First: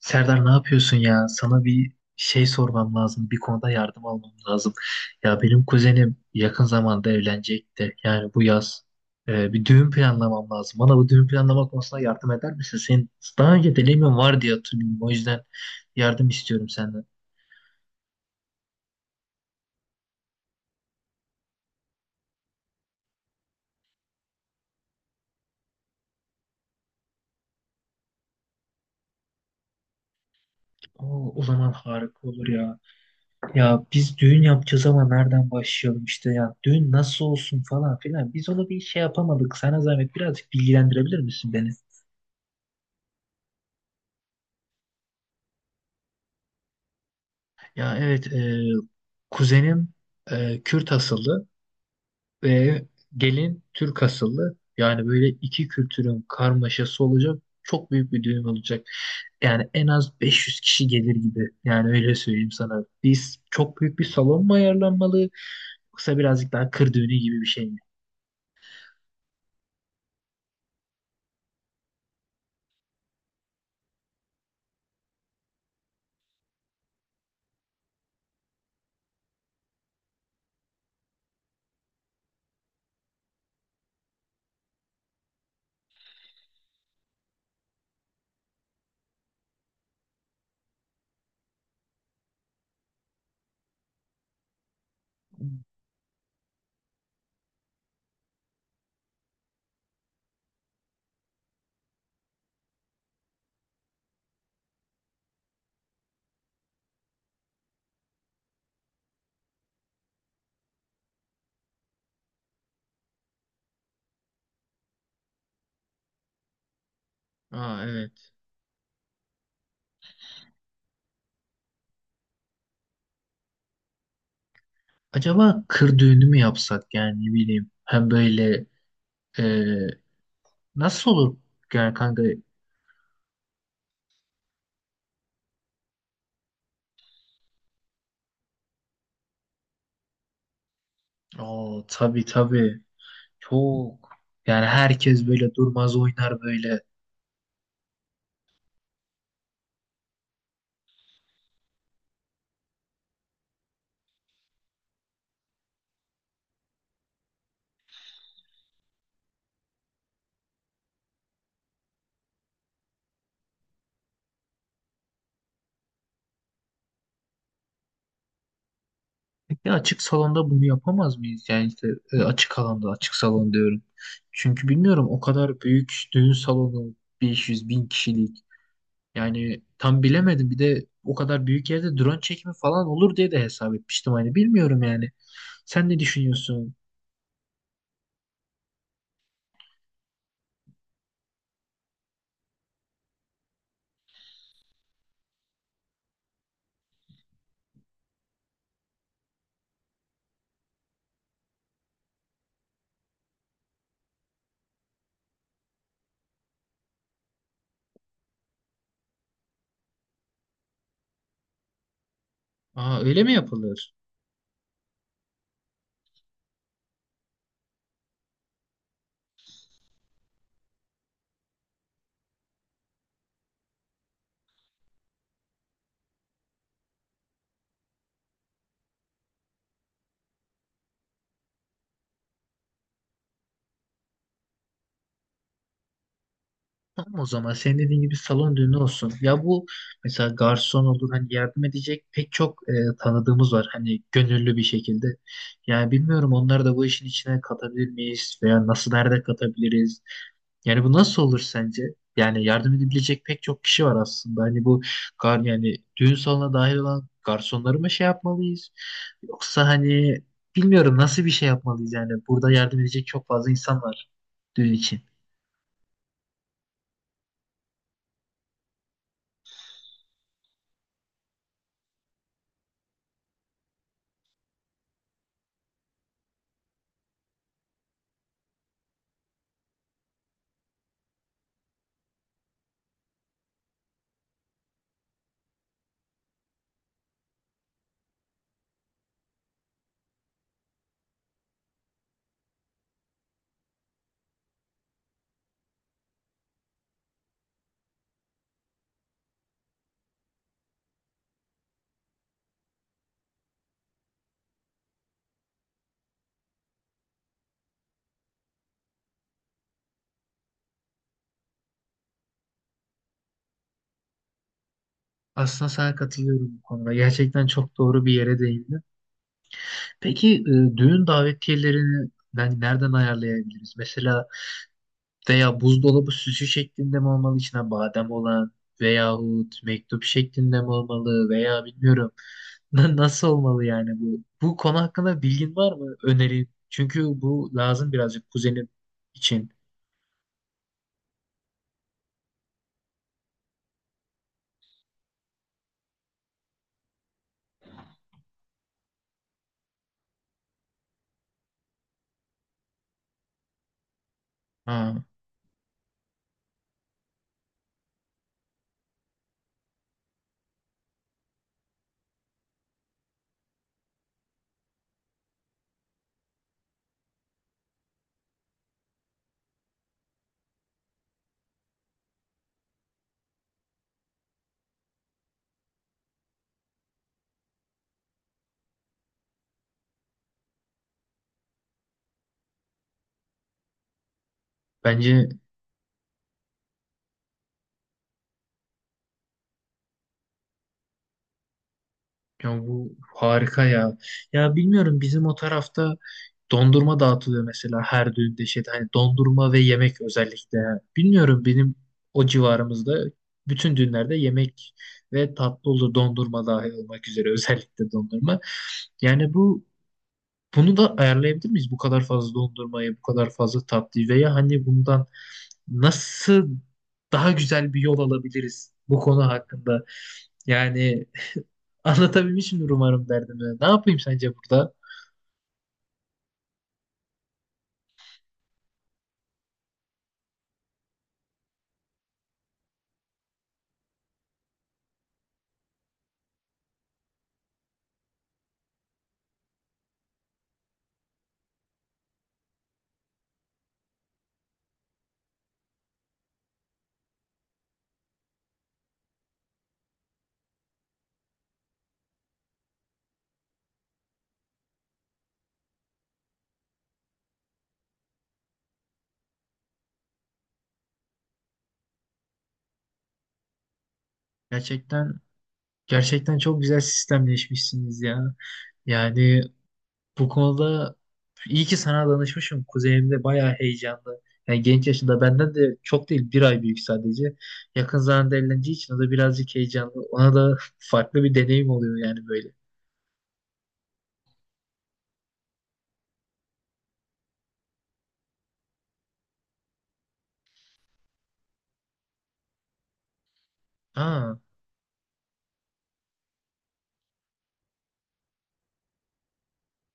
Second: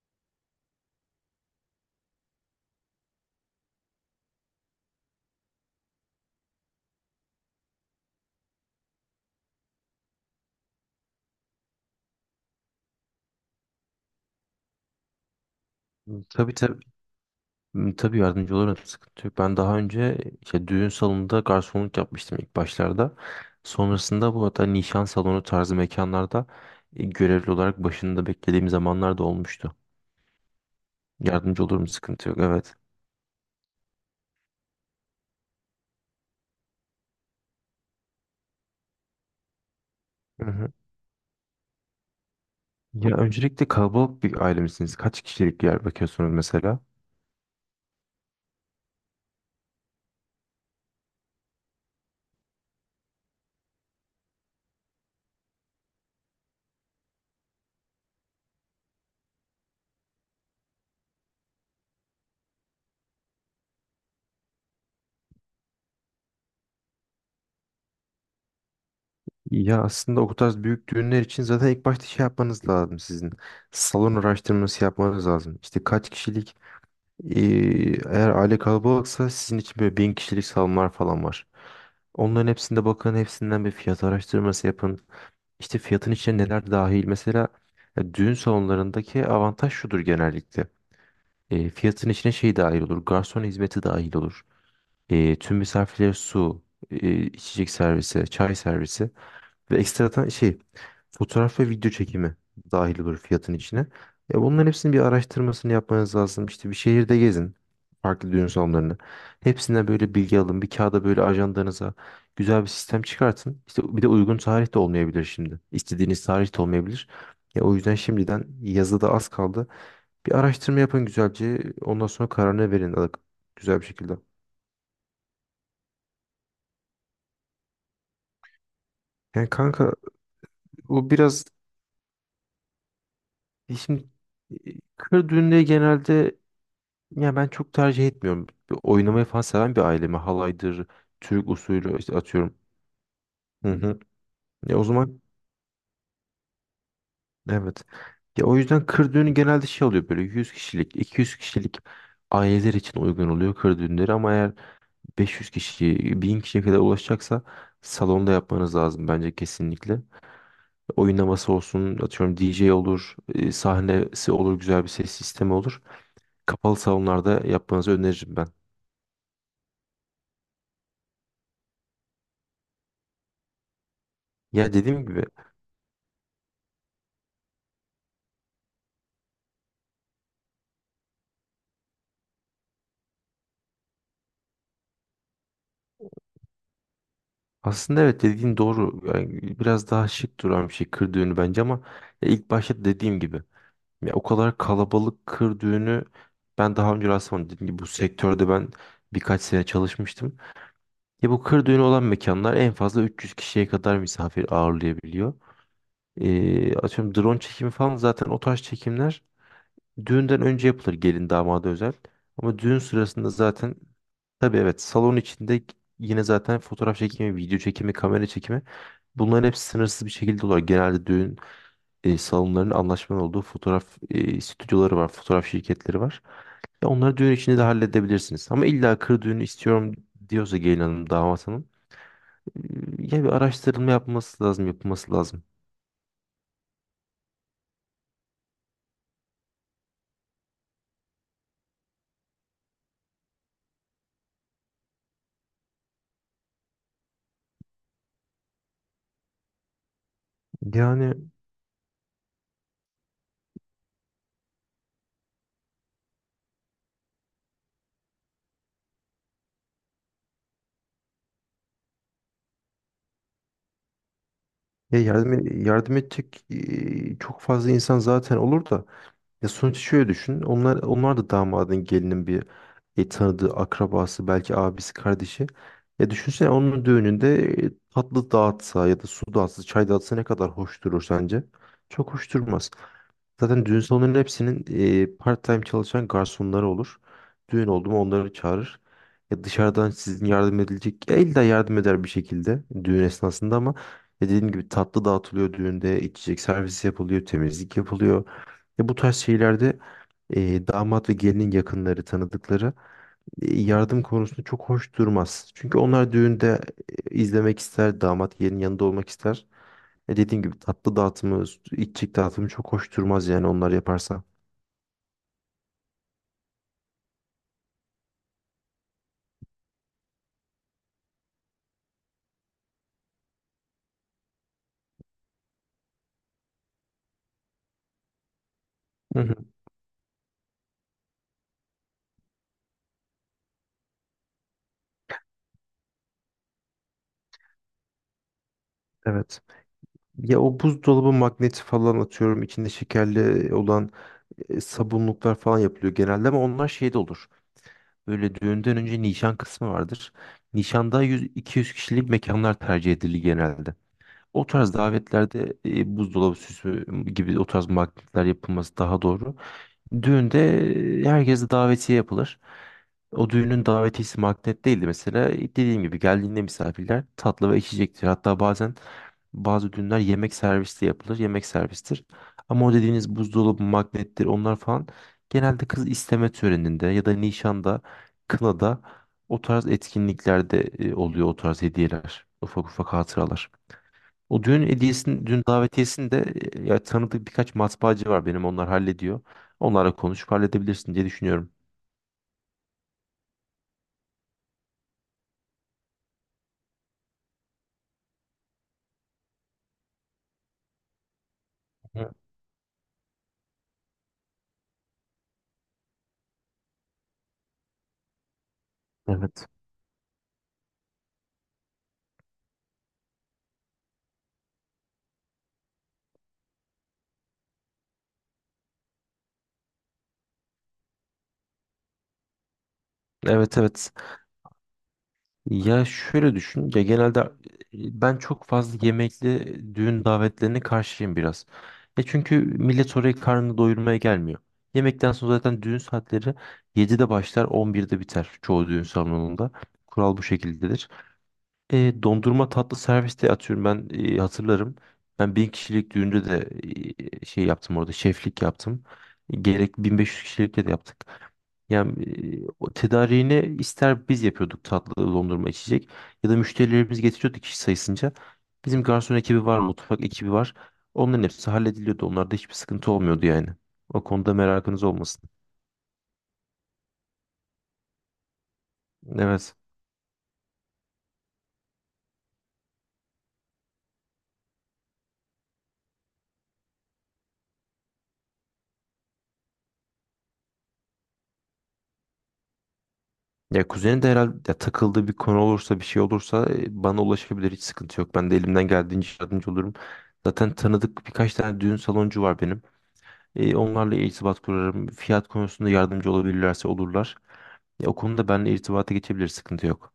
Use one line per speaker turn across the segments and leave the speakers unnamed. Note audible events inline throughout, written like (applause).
Serdar, ne yapıyorsun ya? Sana bir şey sormam lazım. Bir konuda yardım almam lazım. Ya benim kuzenim yakın zamanda evlenecek de, yani bu yaz bir düğün planlamam lazım. Bana bu düğün planlama konusunda yardım eder misin? Senin daha önce deneyimin var diye hatırlıyorum. O yüzden
Hı,
yardım
tabii
istiyorum
tabii.
senden.
Hı, tabii yardımcı olurum, sıkıntı yok. Ben daha önce işte düğün salonunda garsonluk yapmıştım ilk başlarda. Sonrasında bu hatta nişan salonu tarzı mekanlarda görevli olarak başında beklediğim zamanlar da olmuştu.
O
Yardımcı
zaman
olurum,
harika
sıkıntı yok,
olur
evet.
ya. Ya biz düğün yapacağız ama nereden başlayalım işte ya. Düğün nasıl olsun falan filan. Biz onu bir şey yapamadık. Sana zahmet
Hı
birazcık
hı.
bilgilendirebilir misin beni?
Ya öncelikle kalabalık bir aile misiniz? Kaç kişilik bir yer bakıyorsunuz mesela?
Ya evet, kuzenim Kürt asıllı ve gelin Türk asıllı. Yani böyle iki kültürün karmaşası olacak. Çok büyük bir düğün olacak. Yani en az 500 kişi gelir gibi. Yani öyle söyleyeyim sana. Biz çok büyük bir salon mu ayarlanmalı? Yoksa birazcık daha kır düğünü gibi bir şey mi?
Ya aslında o tarz büyük düğünler için zaten ilk başta şey yapmanız lazım sizin. Salon araştırması yapmanız lazım. İşte kaç kişilik. Ee, Eğer aile kalabalıksa sizin için böyle bin kişilik salonlar falan var. Onların hepsinde bakın, hepsinden bir fiyat araştırması yapın. İşte fiyatın içine neler dahil. Mesela düğün salonlarındaki avantaj şudur genellikle. Fiyatın içine şey dahil olur. Garson hizmeti dahil olur. Tüm misafirlere su, içecek servisi, çay servisi. Ve ekstradan şey fotoğraf ve video çekimi dahil olur fiyatın içine. Bunların hepsinin bir araştırmasını yapmanız lazım. İşte bir şehirde gezin. Farklı düğün salonlarını. Hepsinden böyle bilgi alın. Bir kağıda, böyle ajandanıza güzel bir sistem çıkartın. İşte bir de uygun tarih de olmayabilir şimdi. İstediğiniz tarih de olmayabilir. Ya o
Aa,
yüzden
evet.
şimdiden, yazı da az kaldı. Bir araştırma yapın güzelce. Ondan sonra kararını verin güzel bir şekilde.
Acaba kır düğünü mü yapsak, yani ne bileyim. Hem böyle e,
Yani kanka,
nasıl
o
olur?
biraz
Yani kanka.
e şimdi e, kır düğünleri genelde, ya ben çok tercih etmiyorum. Bir oynamayı falan seven bir ailemi. Halaydır, Türk
Aa,
usulü işte,
tabii
atıyorum.
tabii.
Hı hı.
Çok. Yani
Ya o zaman
herkes böyle durmaz, oynar böyle.
evet. Ya o yüzden kır düğünü genelde şey oluyor, böyle 100 kişilik, 200 kişilik aileler için uygun oluyor kır düğünleri, ama eğer 500 kişi, 1000 kişiye kadar ulaşacaksa salonda yapmanız lazım bence kesinlikle. Oynaması olsun, atıyorum DJ olur, sahnesi olur, güzel bir ses sistemi olur. Kapalı salonlarda yapmanızı öneririm ben.
Ya açık salonda bunu yapamaz mıyız? Yani işte açık alanda, açık salon diyorum. Çünkü
Ya
bilmiyorum
dediğim
o
gibi,
kadar büyük düğün salonu 500 bin kişilik. Yani tam bilemedim. Bir de o kadar büyük yerde drone çekimi falan olur diye de hesap etmiştim. Hani bilmiyorum yani. Sen ne düşünüyorsun?
aslında evet, dediğin doğru. Yani biraz daha şık duran bir şey kır düğünü bence, ama ya ilk başta dediğim gibi, ya o kadar kalabalık kır düğünü ben daha önce rastlamadım. Dediğim gibi bu sektörde ben birkaç sene çalışmıştım. Ya bu kır düğünü olan mekanlar en fazla 300 kişiye kadar misafir ağırlayabiliyor. Atıyorum drone çekimi falan, zaten o tarz çekimler düğünden önce yapılır, gelin damada özel. Ama düğün
Aa, öyle
sırasında
mi
zaten,
yapılır?
tabii, evet, salon içinde yine zaten fotoğraf çekimi, video çekimi, kamera çekimi. Bunların hepsi sınırsız bir şekilde oluyor. Genelde düğün salonlarının anlaşmanın olduğu fotoğraf stüdyoları var, fotoğraf şirketleri var. Ya onları düğün içinde de halledebilirsiniz. Ama illa kır düğünü istiyorum diyorsa gelin hanım, damat hanım, e, ya bir araştırılma yapması lazım, yapılması lazım.
Tamam, o zaman senin dediğin gibi salon düğünü olsun. Ya bu mesela garson olur, hani yardım edecek pek çok tanıdığımız var hani gönüllü bir şekilde. Yani bilmiyorum, onları da bu işin içine katabilir miyiz veya nasıl, nerede katabiliriz? Yani bu
Yani,
nasıl olur sence? Yani yardım edebilecek pek çok kişi var aslında. Hani bu gar, yani düğün salonuna dahil olan garsonları mı şey yapmalıyız? Yoksa hani bilmiyorum nasıl bir şey yapmalıyız, yani burada yardım edecek çok fazla insan var düğün için.
ya yardım edecek çok fazla insan zaten olur da. Ya sonuçta şöyle düşün. Onlar da damadın gelinin bir tanıdığı, akrabası, belki abisi, kardeşi. Ya düşünsene, onun düğününde tatlı dağıtsa ya da su dağıtsa, çay dağıtsa, ne kadar hoş durur sence? Çok hoş durmaz. Zaten düğün salonlarının hepsinin part-time çalışan garsonları olur. Düğün oldu mu onları çağırır. Ya dışarıdan sizin yardım edilecek, ya illa yardım eder bir şekilde düğün esnasında, ama ya dediğim gibi tatlı dağıtılıyor düğünde, içecek servisi yapılıyor, temizlik yapılıyor. Ve bu tarz şeylerde damat ve gelinin yakınları, tanıdıkları yardım konusunda çok hoş durmaz. Çünkü onlar düğünde izlemek ister, damat gelinin yanında olmak ister. Dediğim gibi tatlı dağıtımı, içecek dağıtımı çok hoş durmaz, yani onlar yaparsa.
Aslında sana katılıyorum bu konuda. Gerçekten çok doğru bir yere değindin. Peki düğün davetiyelerini yani nereden ayarlayabiliriz? Mesela veya buzdolabı süsü şeklinde mi olmalı içine badem olan,
Hı hı,
veyahut mektup şeklinde mi olmalı, veya bilmiyorum (laughs) Na- nasıl olmalı yani bu? Bu konu hakkında bilgin var mı? Öneri. Çünkü bu lazım birazcık kuzenim
evet.
için.
Ya o buzdolabı magneti falan, atıyorum içinde şekerli olan sabunluklar falan yapılıyor genelde, ama onlar şeyde olur. Böyle düğünden önce nişan kısmı vardır. Nişanda 100-200 kişilik mekanlar tercih edilir genelde. O tarz
Ha,
davetlerde buzdolabı süsü gibi o tarz magnetler yapılması daha doğru. Düğünde herkese davetiye yapılır. O düğünün davetiyesi magnet değildi mesela. Dediğim gibi geldiğinde misafirler tatlı ve içecektir. Hatta bazen bazı düğünler yemek servisi yapılır. Yemek servistir. Ama o dediğiniz buzdolabı magnettir, onlar falan genelde kız isteme töreninde ya da nişanda, kınada, o tarz etkinliklerde oluyor o tarz hediyeler. Ufak ufak hatıralar. O düğün hediyesini,
bence.
düğün davetiyesini de ya, tanıdık birkaç matbaacı var benim, onlar hallediyor. Onlarla konuşup halledebilirsin diye düşünüyorum.
Ya bu harika ya. Ya bilmiyorum, bizim o tarafta dondurma dağıtılıyor mesela her düğünde şeyde, hani dondurma ve yemek özellikle. Bilmiyorum benim
Hı.
o civarımızda bütün düğünlerde yemek ve tatlı olur, dondurma dahil olmak üzere, özellikle dondurma. Yani
Evet.
bu bunu da ayarlayabilir miyiz? Bu kadar fazla dondurmayı, bu kadar fazla tatlıyı, veya hani bundan nasıl daha güzel bir yol alabiliriz bu konu hakkında? Yani anlatabilmişimdir umarım
Evet
derdimi. Ne
evet.
yapayım sence burada?
Ya şöyle düşün. Ya genelde ben çok fazla yemekli düğün davetlerine karşıyım biraz. Çünkü millet oraya karnını doyurmaya gelmiyor. Yemekten sonra zaten düğün saatleri 7'de başlar, 11'de biter çoğu düğün salonunda. Kural bu şekildedir. Dondurma tatlı serviste, atıyorum ben hatırlarım. Ben bin kişilik düğünde de şey yaptım orada, şeflik yaptım. Gerek 1500 kişilikte de yaptık. Yani o tedariğini ister biz yapıyorduk, tatlı dondurma içecek, ya da müşterilerimiz getiriyordu kişi sayısınca. Bizim garson ekibi var, mutfak ekibi var. Onların hepsi hallediliyordu. Onlarda hiçbir sıkıntı olmuyordu yani. O konuda merakınız
Gerçekten,
olmasın.
gerçekten çok güzel sistemleşmişsiniz ya. Yani
Evet.
bu konuda iyi ki sana danışmışım. Kuzenim de bayağı heyecanlı. Yani genç yaşında, benden de çok değil bir ay büyük sadece. Yakın zamanda evleneceği için o da birazcık heyecanlı. Ona da (laughs) farklı bir deneyim oluyor yani böyle.
Ya kuzeni de herhalde, ya takıldığı bir konu olursa, bir şey olursa bana ulaşabilir, hiç sıkıntı yok. Ben de elimden geldiğince yardımcı olurum. Zaten tanıdık birkaç tane düğün saloncu var benim. Onlarla
Aa,
irtibat kurarım. Fiyat konusunda yardımcı olabilirlerse olurlar. Ya, o konuda benimle irtibata geçebilir, sıkıntı yok.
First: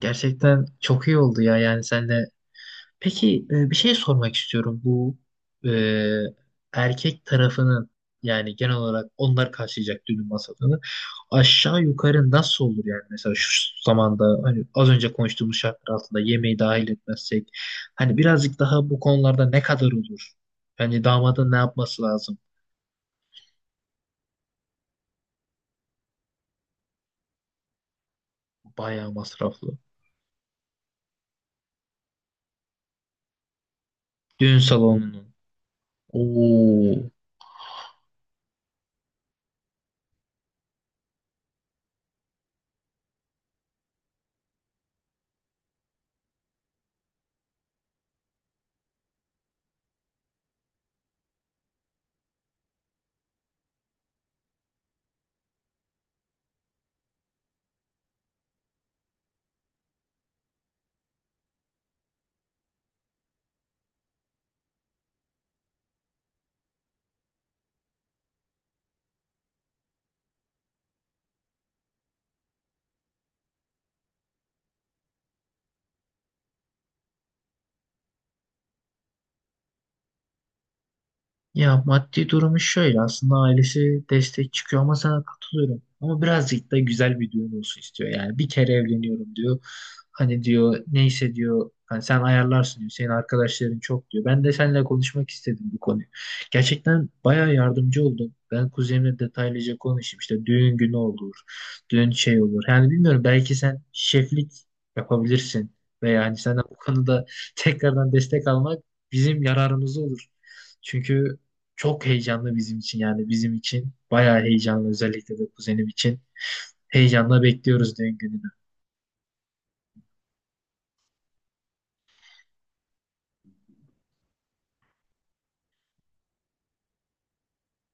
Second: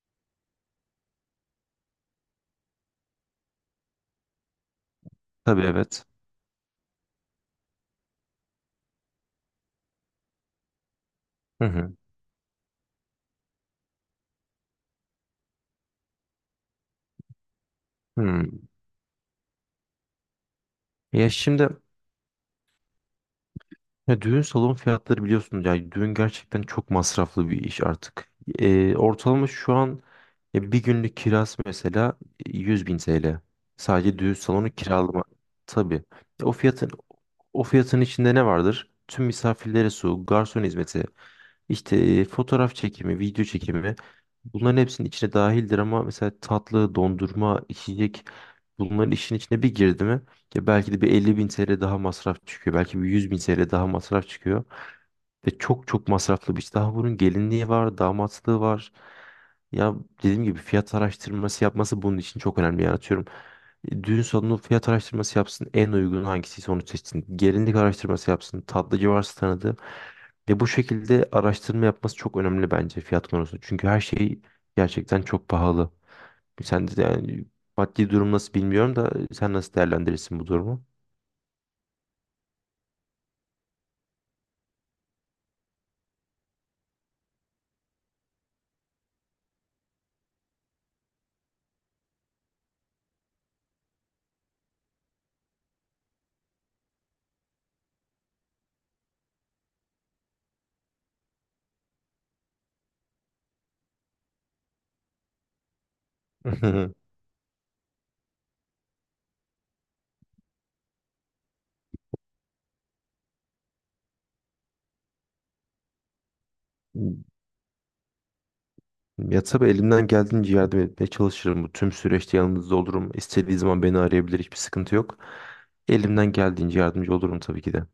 gerçekten çok iyi oldu ya yani sen. Peki bir şey sormak istiyorum. Bu
Tabii
e,
evet.
erkek tarafının, yani genel olarak onlar karşılayacak düğün masrafını
Hı
aşağı
hı.
yukarı nasıl olur, yani mesela şu zamanda, hani az önce konuştuğumuz şartlar altında yemeği dahil etmezsek, hani birazcık
Hmm.
daha bu konularda ne kadar olur? Yani
Ya
damadın ne
şimdi,
yapması lazım?
ya düğün salon fiyatları biliyorsunuz, ya düğün gerçekten çok masraflı bir iş artık.
Bayağı
Ortalama şu
masraflı.
an bir günlük kirası mesela 100 bin TL. Sadece düğün
Düğün
salonu kiralama.
salonunun.
Tabii. E, O fiyatın
Oo.
o fiyatın içinde ne vardır? Tüm misafirlere su, garson hizmeti, işte fotoğraf çekimi, video çekimi. Bunların hepsinin içine dahildir, ama mesela tatlı, dondurma, içecek, bunların işin içine bir girdi mi, ya belki de bir 50.000 TL daha masraf çıkıyor. Belki bir 100.000 TL daha masraf çıkıyor. Ve çok çok masraflı bir iş. Daha bunun gelinliği var, damatlığı var. Ya dediğim gibi fiyat araştırması yapması bunun için çok önemli. Yani atıyorum düğün salonu fiyat araştırması yapsın. En uygun hangisiyse onu seçsin. Gelinlik araştırması yapsın. Tatlıcı varsa tanıdığı. Ve bu şekilde araştırma yapması çok önemli bence fiyat konusunda. Çünkü her şey gerçekten çok pahalı. Sen de yani, maddi durum nasıl bilmiyorum da sen nasıl değerlendirirsin bu durumu?
Ya maddi durumu şöyle, aslında ailesi destek çıkıyor ama sana katılıyorum. Ama birazcık da güzel bir düğün olsun istiyor. Yani bir kere evleniyorum diyor. Hani diyor neyse diyor, hani sen ayarlarsın diyor. Senin arkadaşların çok diyor. Ben de seninle konuşmak istedim bu konuyu. Gerçekten bayağı yardımcı oldum. Ben kuzenimle detaylıca konuşayım. İşte düğün günü olur. Düğün şey olur. Yani bilmiyorum, belki sen şeflik yapabilirsin. Ve yani senden bu
(laughs)
konuda (laughs) tekrardan destek almak bizim yararımız olur. Çünkü çok heyecanlı bizim için, yani bizim için. Bayağı heyecanlı, özellikle de kuzenim için. Heyecanla bekliyoruz düğün gününü.
Ya tabii elimden geldiğince yardım etmeye çalışırım. Bu tüm süreçte yanınızda olurum. İstediği zaman beni arayabilir. Hiçbir sıkıntı yok. Elimden geldiğince yardımcı olurum tabii ki de.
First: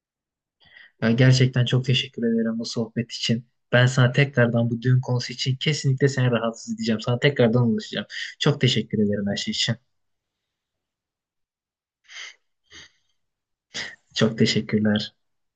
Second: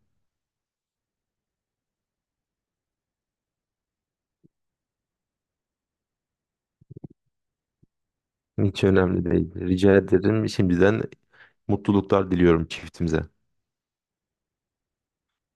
Ya gerçekten çok teşekkür ederim bu sohbet için. Ben sana tekrardan bu düğün konusu için kesinlikle seni rahatsız edeceğim. Sana tekrardan ulaşacağım. Çok
Hiç
teşekkür ederim
önemli
her şey
değil.
için.
Rica ederim. Şimdiden mutluluklar diliyorum çiftimize.
Çok teşekkürler.